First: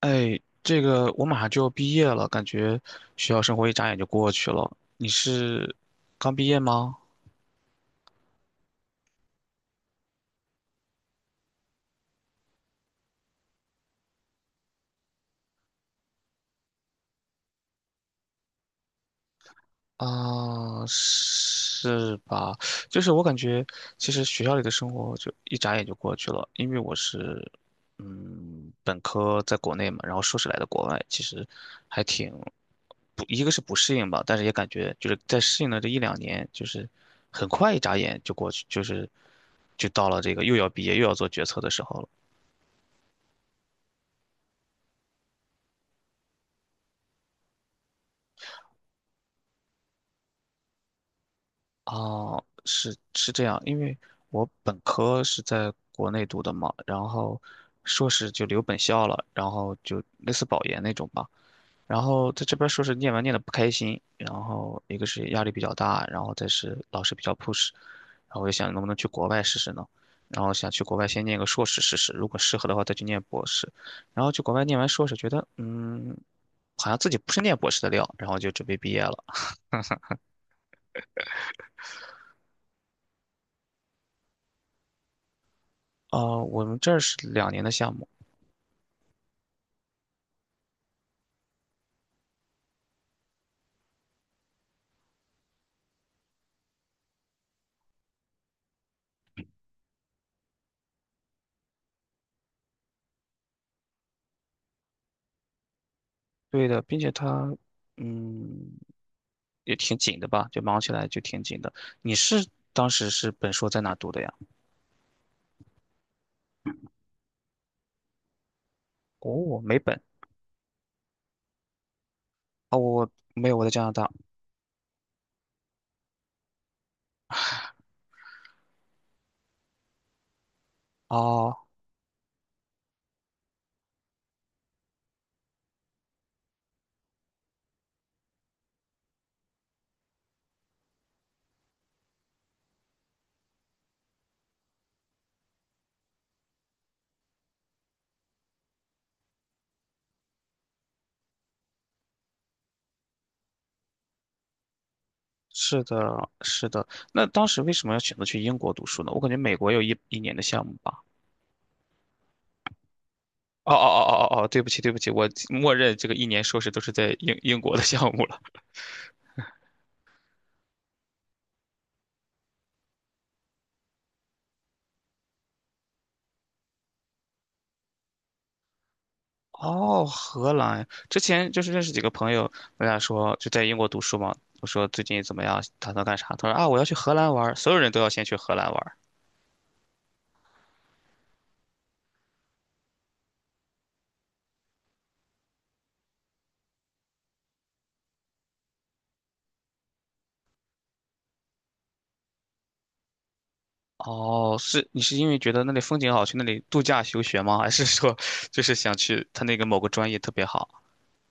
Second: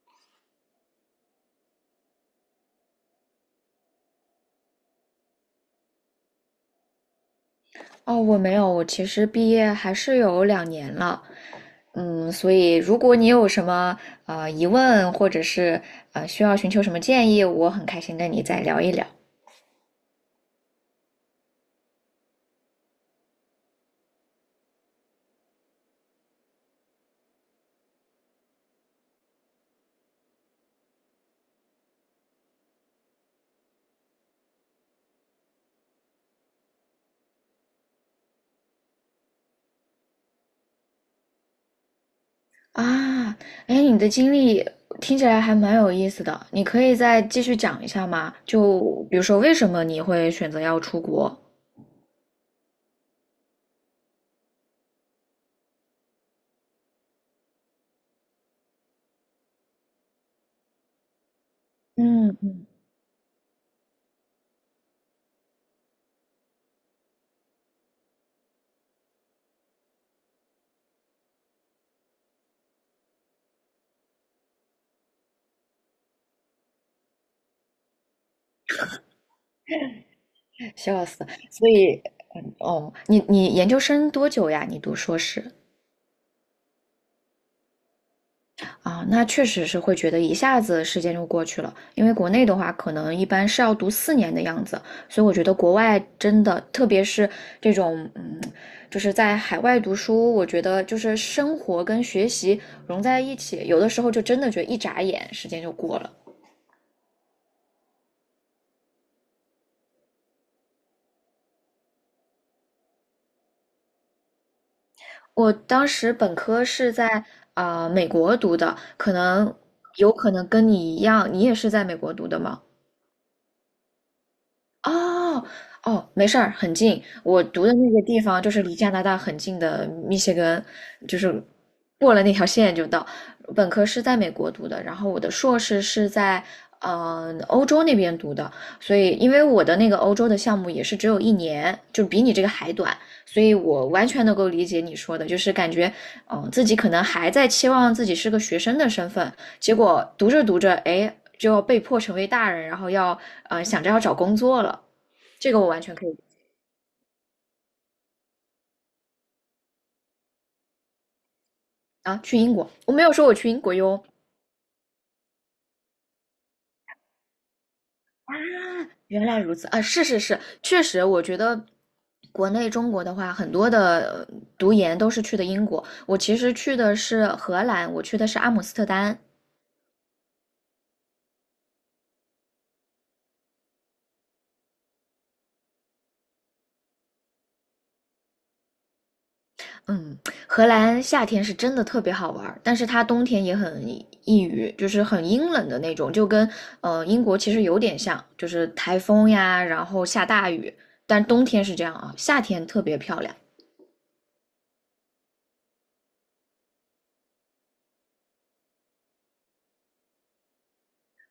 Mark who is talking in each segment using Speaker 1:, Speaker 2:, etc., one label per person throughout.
Speaker 1: 哎，这个我马上就要毕业了，感觉学校生活一眨眼就过去了。你是刚毕业吗？
Speaker 2: 哦，我没有，我其实毕业还是有两年了，嗯，所以如果你有什么疑问，或者是需要寻求什么建议，我很开心跟你再聊一聊
Speaker 1: 啊，是吧？就是我感觉，其实学校里的生活就一眨眼就过去了，因为我是，本科在国内嘛，然后硕士来的国外，其实还挺不，一个是不适应吧，但是也感觉就是在适应了这一两年，就是很快一眨眼就过去，就到了这个又要毕业又要做决策的时候了。
Speaker 2: 啊。哎，你的经历听起来还蛮有意思的，你可以再继续讲一下吗？就比如说为什么你会选择要出国？
Speaker 1: 哦，是是这样，因为我本科是在国内读的嘛，然后硕士就留本校了，然后就类似保研那种吧。然后在这
Speaker 2: 嗯，
Speaker 1: 边硕士念完念的不开心，然后一个是压力比较大，然后再是老师比较 push，然后我就想能不能去国外试试呢？然后想去国外先念个硕士试试，如果适合的话再去念博士。然后去国外念完硕士，觉得好像自己不是念博士的料，然后就准备毕业了。
Speaker 2: 笑死。所以，嗯哦，你研究生多久呀？你读硕士？
Speaker 1: 我们这儿是两年的项目。
Speaker 2: 啊，那确实是会觉得一下子时间就过去了，因为国内的话，可能一般是要读四年的样子，所以我觉得国外真的，特别是这种，嗯，就是在海外读书，我觉得就是生活跟学习融在一起，有的时候就真的觉得一眨眼时间就过了。
Speaker 1: 对的，并且他，嗯，也挺紧的吧，就忙起来就挺紧的。你是当时是本硕在哪读的呀？
Speaker 2: 我当时本科是在啊，美国读的，可能
Speaker 1: 哦，没本，
Speaker 2: 有可能跟你一样，你也是在美国读的吗？
Speaker 1: 没有，我在加拿大。
Speaker 2: 哦哦，没事儿，很近。我读的那个地方就是离加拿大很近的密歇根，就是
Speaker 1: 哦，
Speaker 2: 过了那条线就到。本科是在美国读的，然后我的硕士是在欧洲那边读的，所以因为我的那个欧洲的项目也是只有一年，就比你这个还短，所以我完全能够理解你说的，就是感觉自己可能还在期望自己是个学生的身份，结果读着读着，哎。就要被迫成为大人，然后要想着要找工作了，这个我完
Speaker 1: 是
Speaker 2: 全可以
Speaker 1: 的，是的。那当时为什么要选择去英国读书呢？我感觉美国有一年的项目吧。
Speaker 2: 啊。去英国，我没有说我去英
Speaker 1: 哦
Speaker 2: 国
Speaker 1: 哦
Speaker 2: 哟。
Speaker 1: 哦哦哦，哦，对不起，对不起，我默认这个一年硕士都是在英国的项目了。
Speaker 2: 原来如此啊，是是是，确实，我觉得国内中国的话，很多的读研都是去的英国。我其实去的是荷兰，我去的是阿姆斯特丹。
Speaker 1: 哦，荷兰，之前就是认识几个朋友，我俩说就在英国读书嘛，我说最近怎么样，打算干啥？他说啊，我要去荷兰玩儿，所有人都要先去荷兰玩儿。
Speaker 2: 嗯，荷兰夏天是真的特别好玩儿，但是它冬天也很抑郁，就是很阴冷的那种，就跟英国其实有点像，就是台风呀，然后下大雨，但冬天是这样啊，夏天特别漂亮。
Speaker 1: 哦，是你是因为觉得那里风景好，去那里度假休学吗？还是说 就是想去他那个某个专业特别好？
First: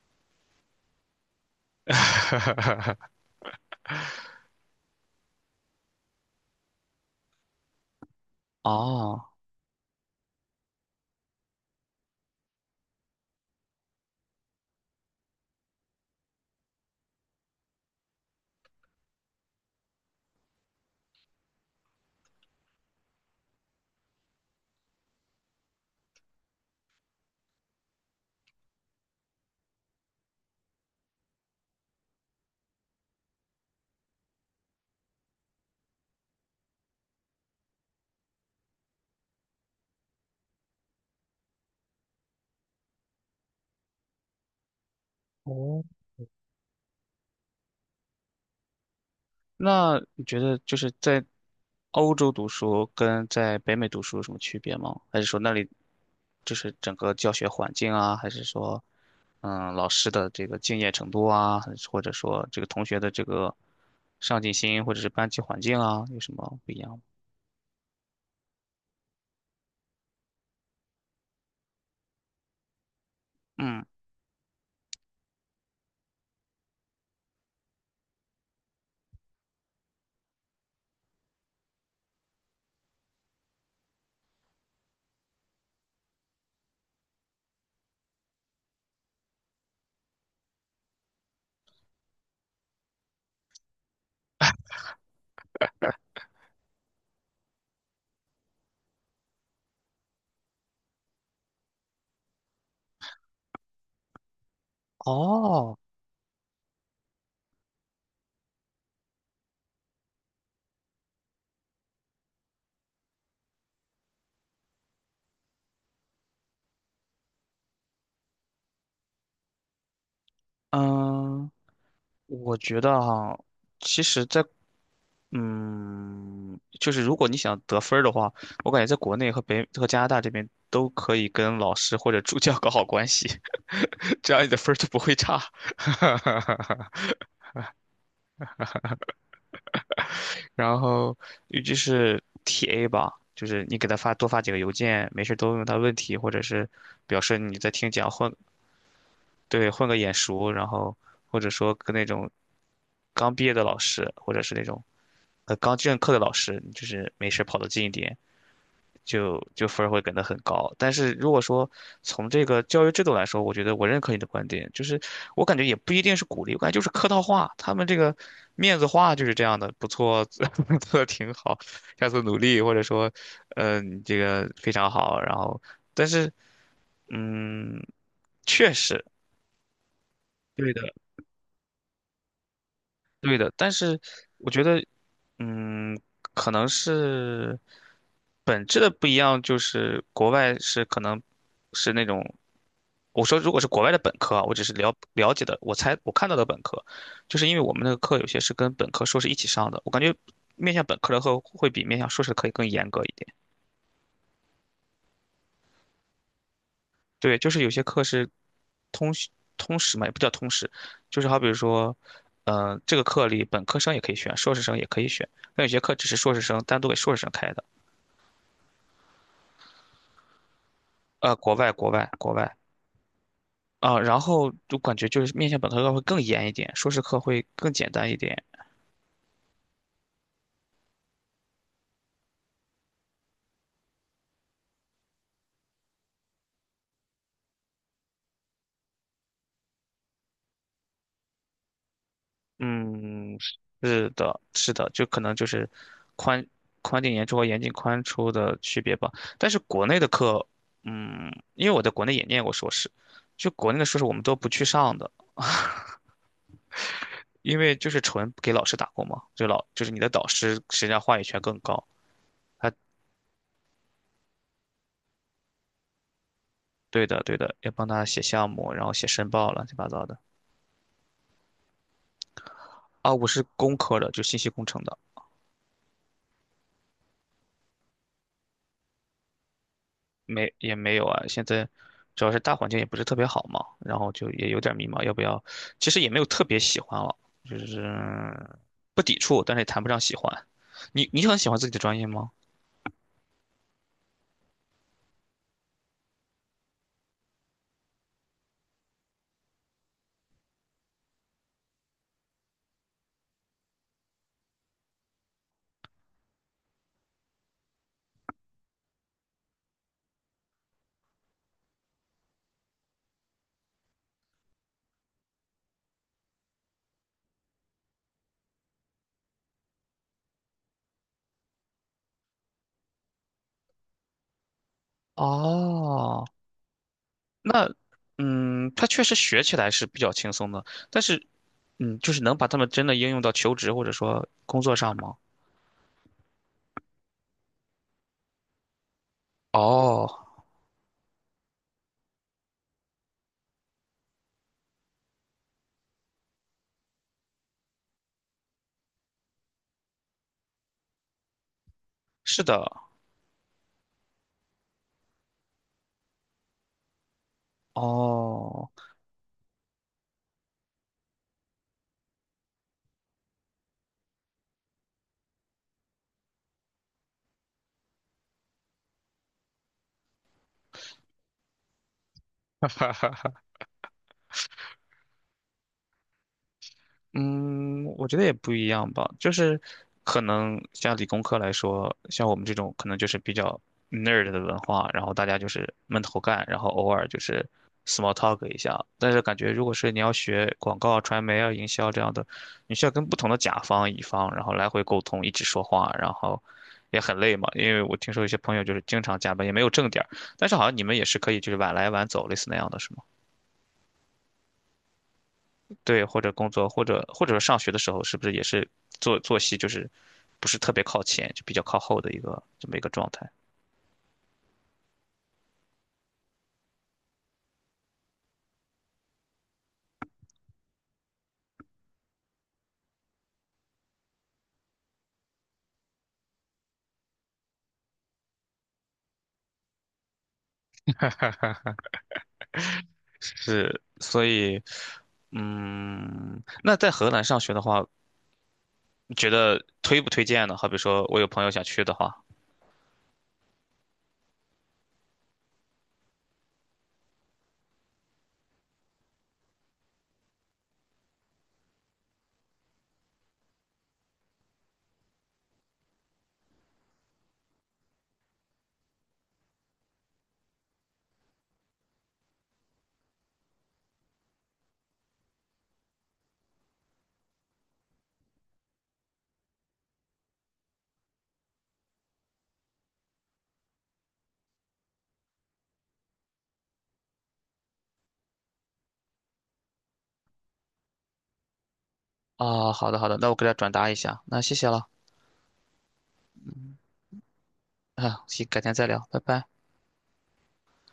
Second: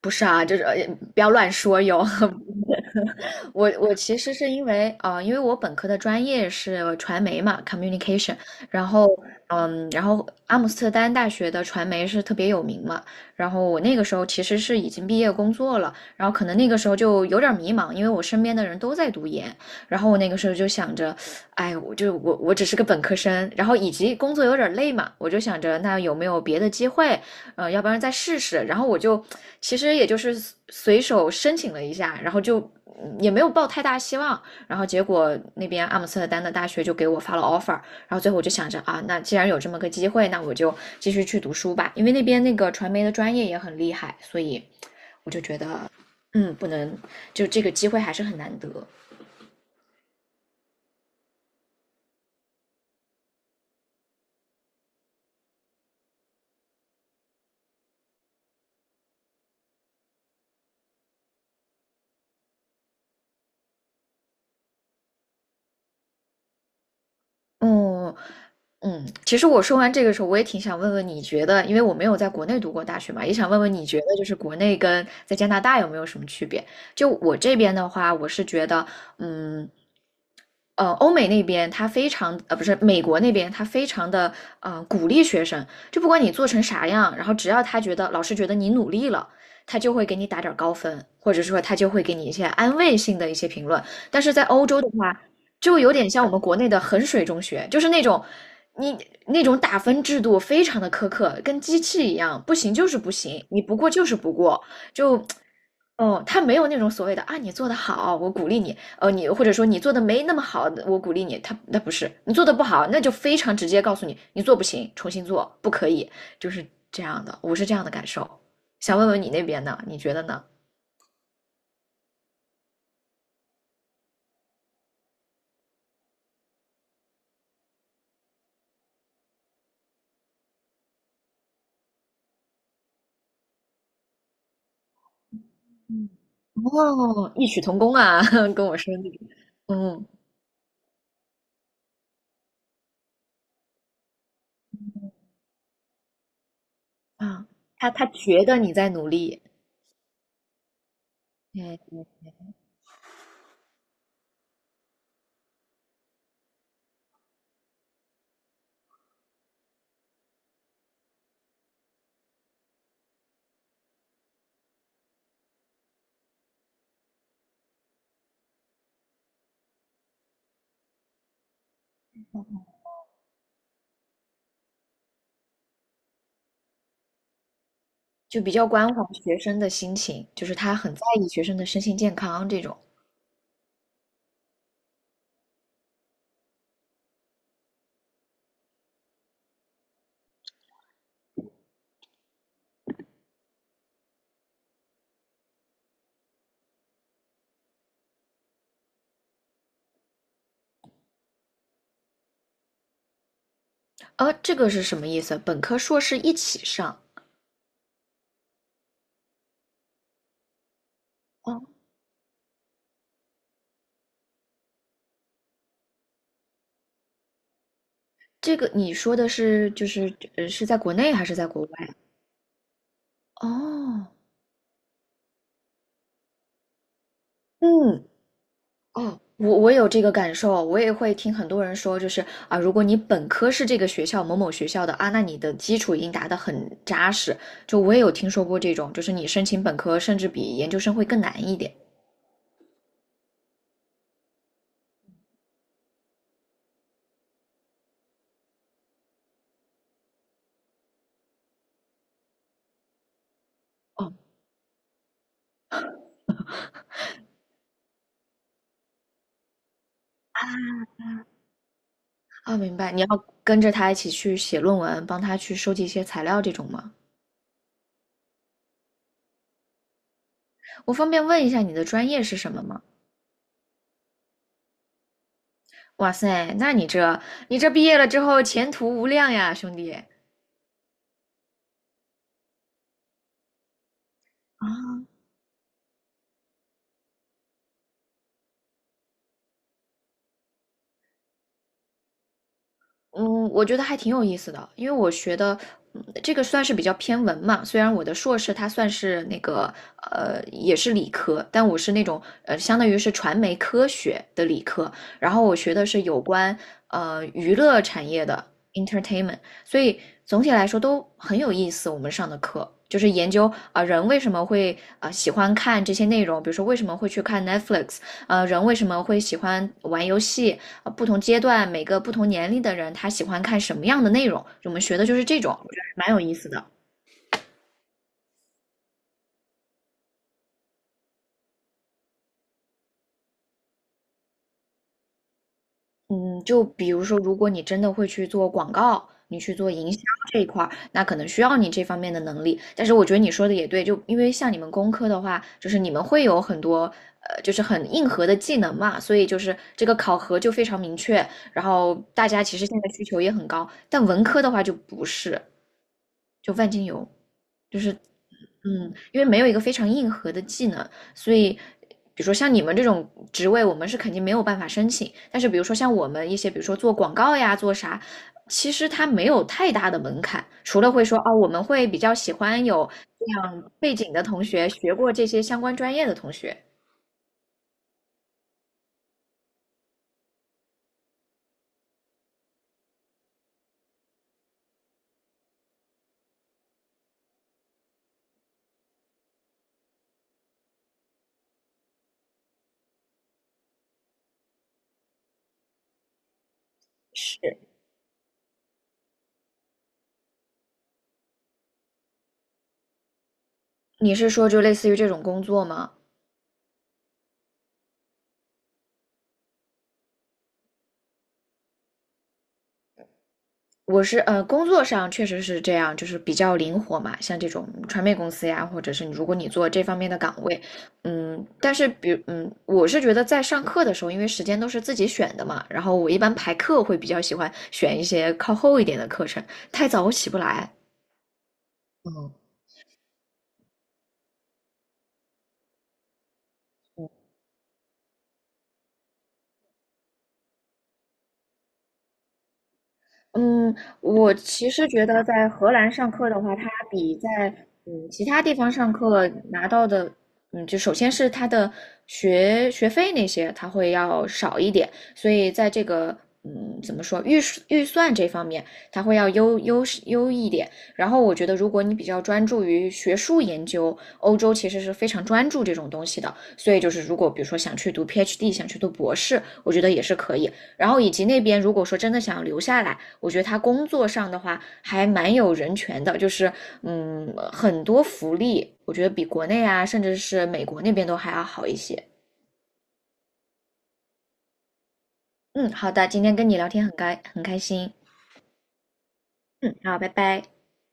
Speaker 2: 不是啊，就是不要乱说哟，我其实是因为啊，因为我本科的专业是传媒嘛，communication,然后
Speaker 1: 哦，
Speaker 2: 嗯，然后阿姆斯特丹大学的传媒是特别有名嘛，然后我那个时候其实是已经毕业工作了，然后可能那个时候就有点迷茫，因为我身边的人都在读研，然后我那个时候就想着，哎，我就我只是个本科生，然后以及工作有点累嘛，我就想着那有没有别的机会，呃，要不然再试试，然后我就其实也就是随手申请了一下，然后就。也没有抱太大希望，然后结果那边阿姆斯特丹的大学就给我发了 offer,然后最后我就想着啊，那既然有这么个机会，那我就继续去读书吧，因为那边那个传媒的专业也很厉害，所以我就觉得，嗯，不能，就这个机会还是很难得。
Speaker 1: 那你觉得就是在欧洲读书跟在北美读书有什么区别吗？还是说那里就是整个教学环境啊，还是说老师的这个敬业程度啊，还是或者说这个同学的这个上进心，或者是班级环境啊，有什么不一样吗？
Speaker 2: 嗯嗯，其实我说完这个时候，我也挺想问问你觉得，因为我没有在国内读过大学嘛，也想问问
Speaker 1: 嗯，
Speaker 2: 你觉得，就是国内跟在加拿大有没有什么区别？就我这边的话，我是觉得，嗯，呃，欧美那边他非常，呃，不是美国那边他非常的，呃，鼓励学生，就不管你做成啥样，然后只要他觉得老师觉得你努力了，他就会给你打点儿高分，或者说他就会给你一些安慰性的一些评论。但是在欧洲就有点像我们国内的衡水中学，就是那种你那种打分制度非常的苛刻，跟机器一样，不行就是不行，你不过就是不过，就。
Speaker 1: 哦，
Speaker 2: 哦，他没有那种所谓的啊，你做的好，我鼓励你。呃，你或者说你做的没那么好，我鼓励你。他那不是你做的不好，那就非常直接告诉你，你做不行，重新做，不可以，就是这样的。我是这样的感受。想问问你那边呢？你觉得呢？
Speaker 1: 嗯。我觉得哈，其实在，就是如果你想得分儿的话，我感觉在国内和加拿大这边都可以跟老师或者助教 搞好关系，这样你的分儿就不会差。
Speaker 2: 嗯 哦，异曲同工啊，跟我说那个，嗯。
Speaker 1: 然后，尤其是 TA 吧，就是你给他发几个邮件，没事都问问他问题，或者是表示
Speaker 2: 啊，
Speaker 1: 你在听
Speaker 2: 他
Speaker 1: 讲或
Speaker 2: 觉得你在努力，
Speaker 1: 对，混个眼熟，然后或者
Speaker 2: 嗯，
Speaker 1: 说跟那种刚毕业的老师，或者是那种刚正课的老师，就是没事儿跑得近一点，就分儿会给得很高。但是如果说从这个教育制度来说，我觉得我认可你的观点，就是我感觉也不一定是鼓励，我感觉就是客套话，他们这个面子话就是这样的，不错，做的挺好，下次努力，或者说，你这个非常好，然后但是嗯，
Speaker 2: 就比较
Speaker 1: 确
Speaker 2: 关怀
Speaker 1: 实。
Speaker 2: 学生的心情，就是
Speaker 1: 对
Speaker 2: 他
Speaker 1: 的，
Speaker 2: 很在意学生的身心健康这种。
Speaker 1: 对的，但是我觉得，嗯，可能是本质的不一样，就是国外是可能是那种，我说如果是国外的本科啊，我只是了解的，我猜我看到的本科，就是因为我们那个课有些是跟本科、硕士一起上的，我感觉面向本科的课会比面向硕士的以更严格一点。
Speaker 2: 呃，这个是什么意思？本科、硕士一起上？
Speaker 1: 对，就是有些课是通识通识嘛，也不叫通识，就是好比如
Speaker 2: 哦，
Speaker 1: 说，这个课里本科生也可以选，硕士生也可以选。那有些课只是硕士生单独给硕士生开的。
Speaker 2: 这个你说的是就是是在国内还是在
Speaker 1: 国
Speaker 2: 国外？
Speaker 1: 外啊，
Speaker 2: 哦，
Speaker 1: 然后就感觉就是面向本科课会更严一点，硕士课会更简
Speaker 2: 嗯，
Speaker 1: 单一点。
Speaker 2: 哦，我我有这个感受，我也会听很多人说，就是啊，如果你本科是这个学校某某学校的啊，那你的基础已经打得很扎实。就我也有听说过这种，就是你申请本科甚至比研究生会更难一点。
Speaker 1: 嗯，是的，是的，就可能就是宽宽进严出和严进宽出的区别吧。但是国内的课，因为我在国内也念过硕士，就国内的硕士我们都不去上的。因为就是纯给老师打工嘛，就是你的导师实际上话语权更高。
Speaker 2: 啊，
Speaker 1: 他
Speaker 2: 明白，你要跟着他一起去写论文，帮他去收集一些材料这种吗？
Speaker 1: 对的对的，要帮他写项目，然后写申报，乱七八糟的。
Speaker 2: 我方便问一下你的专业是什么吗？
Speaker 1: 啊，我是工科的，就信息工程的，
Speaker 2: 哇塞，那你这毕业了之后前途无量呀，兄弟。
Speaker 1: 没也没有啊。现在主要是大环境也不是特别好嘛，然后就也有点迷茫，要不要？其实也没有特别喜欢了，就是不抵触，但是也谈不上喜欢。你很喜欢自己的专业吗？
Speaker 2: 嗯，我觉得还挺有意思的，因为我学的，嗯，这个算是比较偏文嘛。虽然我的硕士它算是那个，呃，也是理科，但我是那种，呃，相当于是传媒科学的理科。然后我学的是有关，呃，娱乐产业的 entertainment,所以总体来说都很有意思。我们上的课就是研究啊，人为什么会啊喜欢看这些内容，比如说为什么会去看 Netflix,呃，人为什么会喜欢玩游戏？呃，不同阶段，每个不同年龄的人，他喜欢看什么样的内容？我们学的就是这种，我觉得还蛮有
Speaker 1: 哦，
Speaker 2: 意思的。
Speaker 1: 那，他确实学起来是比较轻松的，但是，就是能把他们真的应用到求职或者说工作上吗？
Speaker 2: 嗯，就比如说，如果你真的会去做广告，你去做营销
Speaker 1: 哦，
Speaker 2: 这一块儿，那可能需要你这方面的能力。但是我觉得你说的也对，就因为像你们工科的话，就是你们会有很多，就是很硬核的技能嘛，所以就是这个考核就非常明确，然后大
Speaker 1: 是
Speaker 2: 家其实
Speaker 1: 的，
Speaker 2: 现在需求也很高。但文科的话就不是，就万金油。
Speaker 1: 哦，
Speaker 2: 嗯，因为没有一个非常硬核的技能，所以，比如说像你们这种职位，我们是肯定没有办法申请。但是，比如说像我们一些，比如说做广告呀，做啥，其实它没有太大的门槛，除了会说哦，我们会比较喜欢有这样背景的同学，学过这些相关专业的同学。
Speaker 1: 嗯，我觉得也不一样吧，就是可能像理工科来说，像我们这种可能就是比较 nerd 的文化，然后大家就是闷头干，然后偶尔就是 small talk 一下。但是感觉如果是你要学广告、传媒啊、营销这样的，你需要跟不同的甲方、乙方，然后来回沟通，一直说话，然后也很累嘛。
Speaker 2: 是，
Speaker 1: 因为我听说有些朋友就是经常加班，也没有正点儿，但是好像你们也是可以就是晚来晚走，类似那样的，是吗？
Speaker 2: 你是说就类似于这种工作吗？
Speaker 1: 对，或者工作，或者上学的时候，是不是也是作息就是不是特别靠前，就比较靠后的一个这么一个状态？
Speaker 2: 我是，工作上确实是这样，就是比较灵活嘛，像这种传媒公司呀，或者是你如果你做这方面的岗位，嗯，但是比嗯，我是觉得在上课的时候，因为时间都是自己选的嘛，然后我一般排课会比较喜欢选一些靠后一点的课程，太早我起不来。
Speaker 1: 是，所以，那在荷兰上学的话，你觉得推不推荐呢？好比说我有朋友想去的话，
Speaker 2: 嗯，我其实觉得在荷兰上课的话，它比在其他地方上课拿到的，嗯，就首先是它的学费那些，它会要少一点，所以在这个怎么说预算这方面，它会要优一点。然后我觉得，如果你比较专注于学术研究，欧洲其实是非常专注这种东西的，所以就是如果比如说想去读 PhD,想去读博士，我觉得也是可以。然后以及那边如果说真的想留下来。我觉得他工作上的话还蛮有人权的，就是嗯，很多福利，我觉得比国内啊，甚至是美国那边都还要好一些。
Speaker 1: 啊，好的好的，那我给他转达一下，那谢谢了，
Speaker 2: 嗯，好的，今天跟你聊天很开心。
Speaker 1: 啊，行，改天再聊，拜拜。
Speaker 2: 嗯，好，拜拜。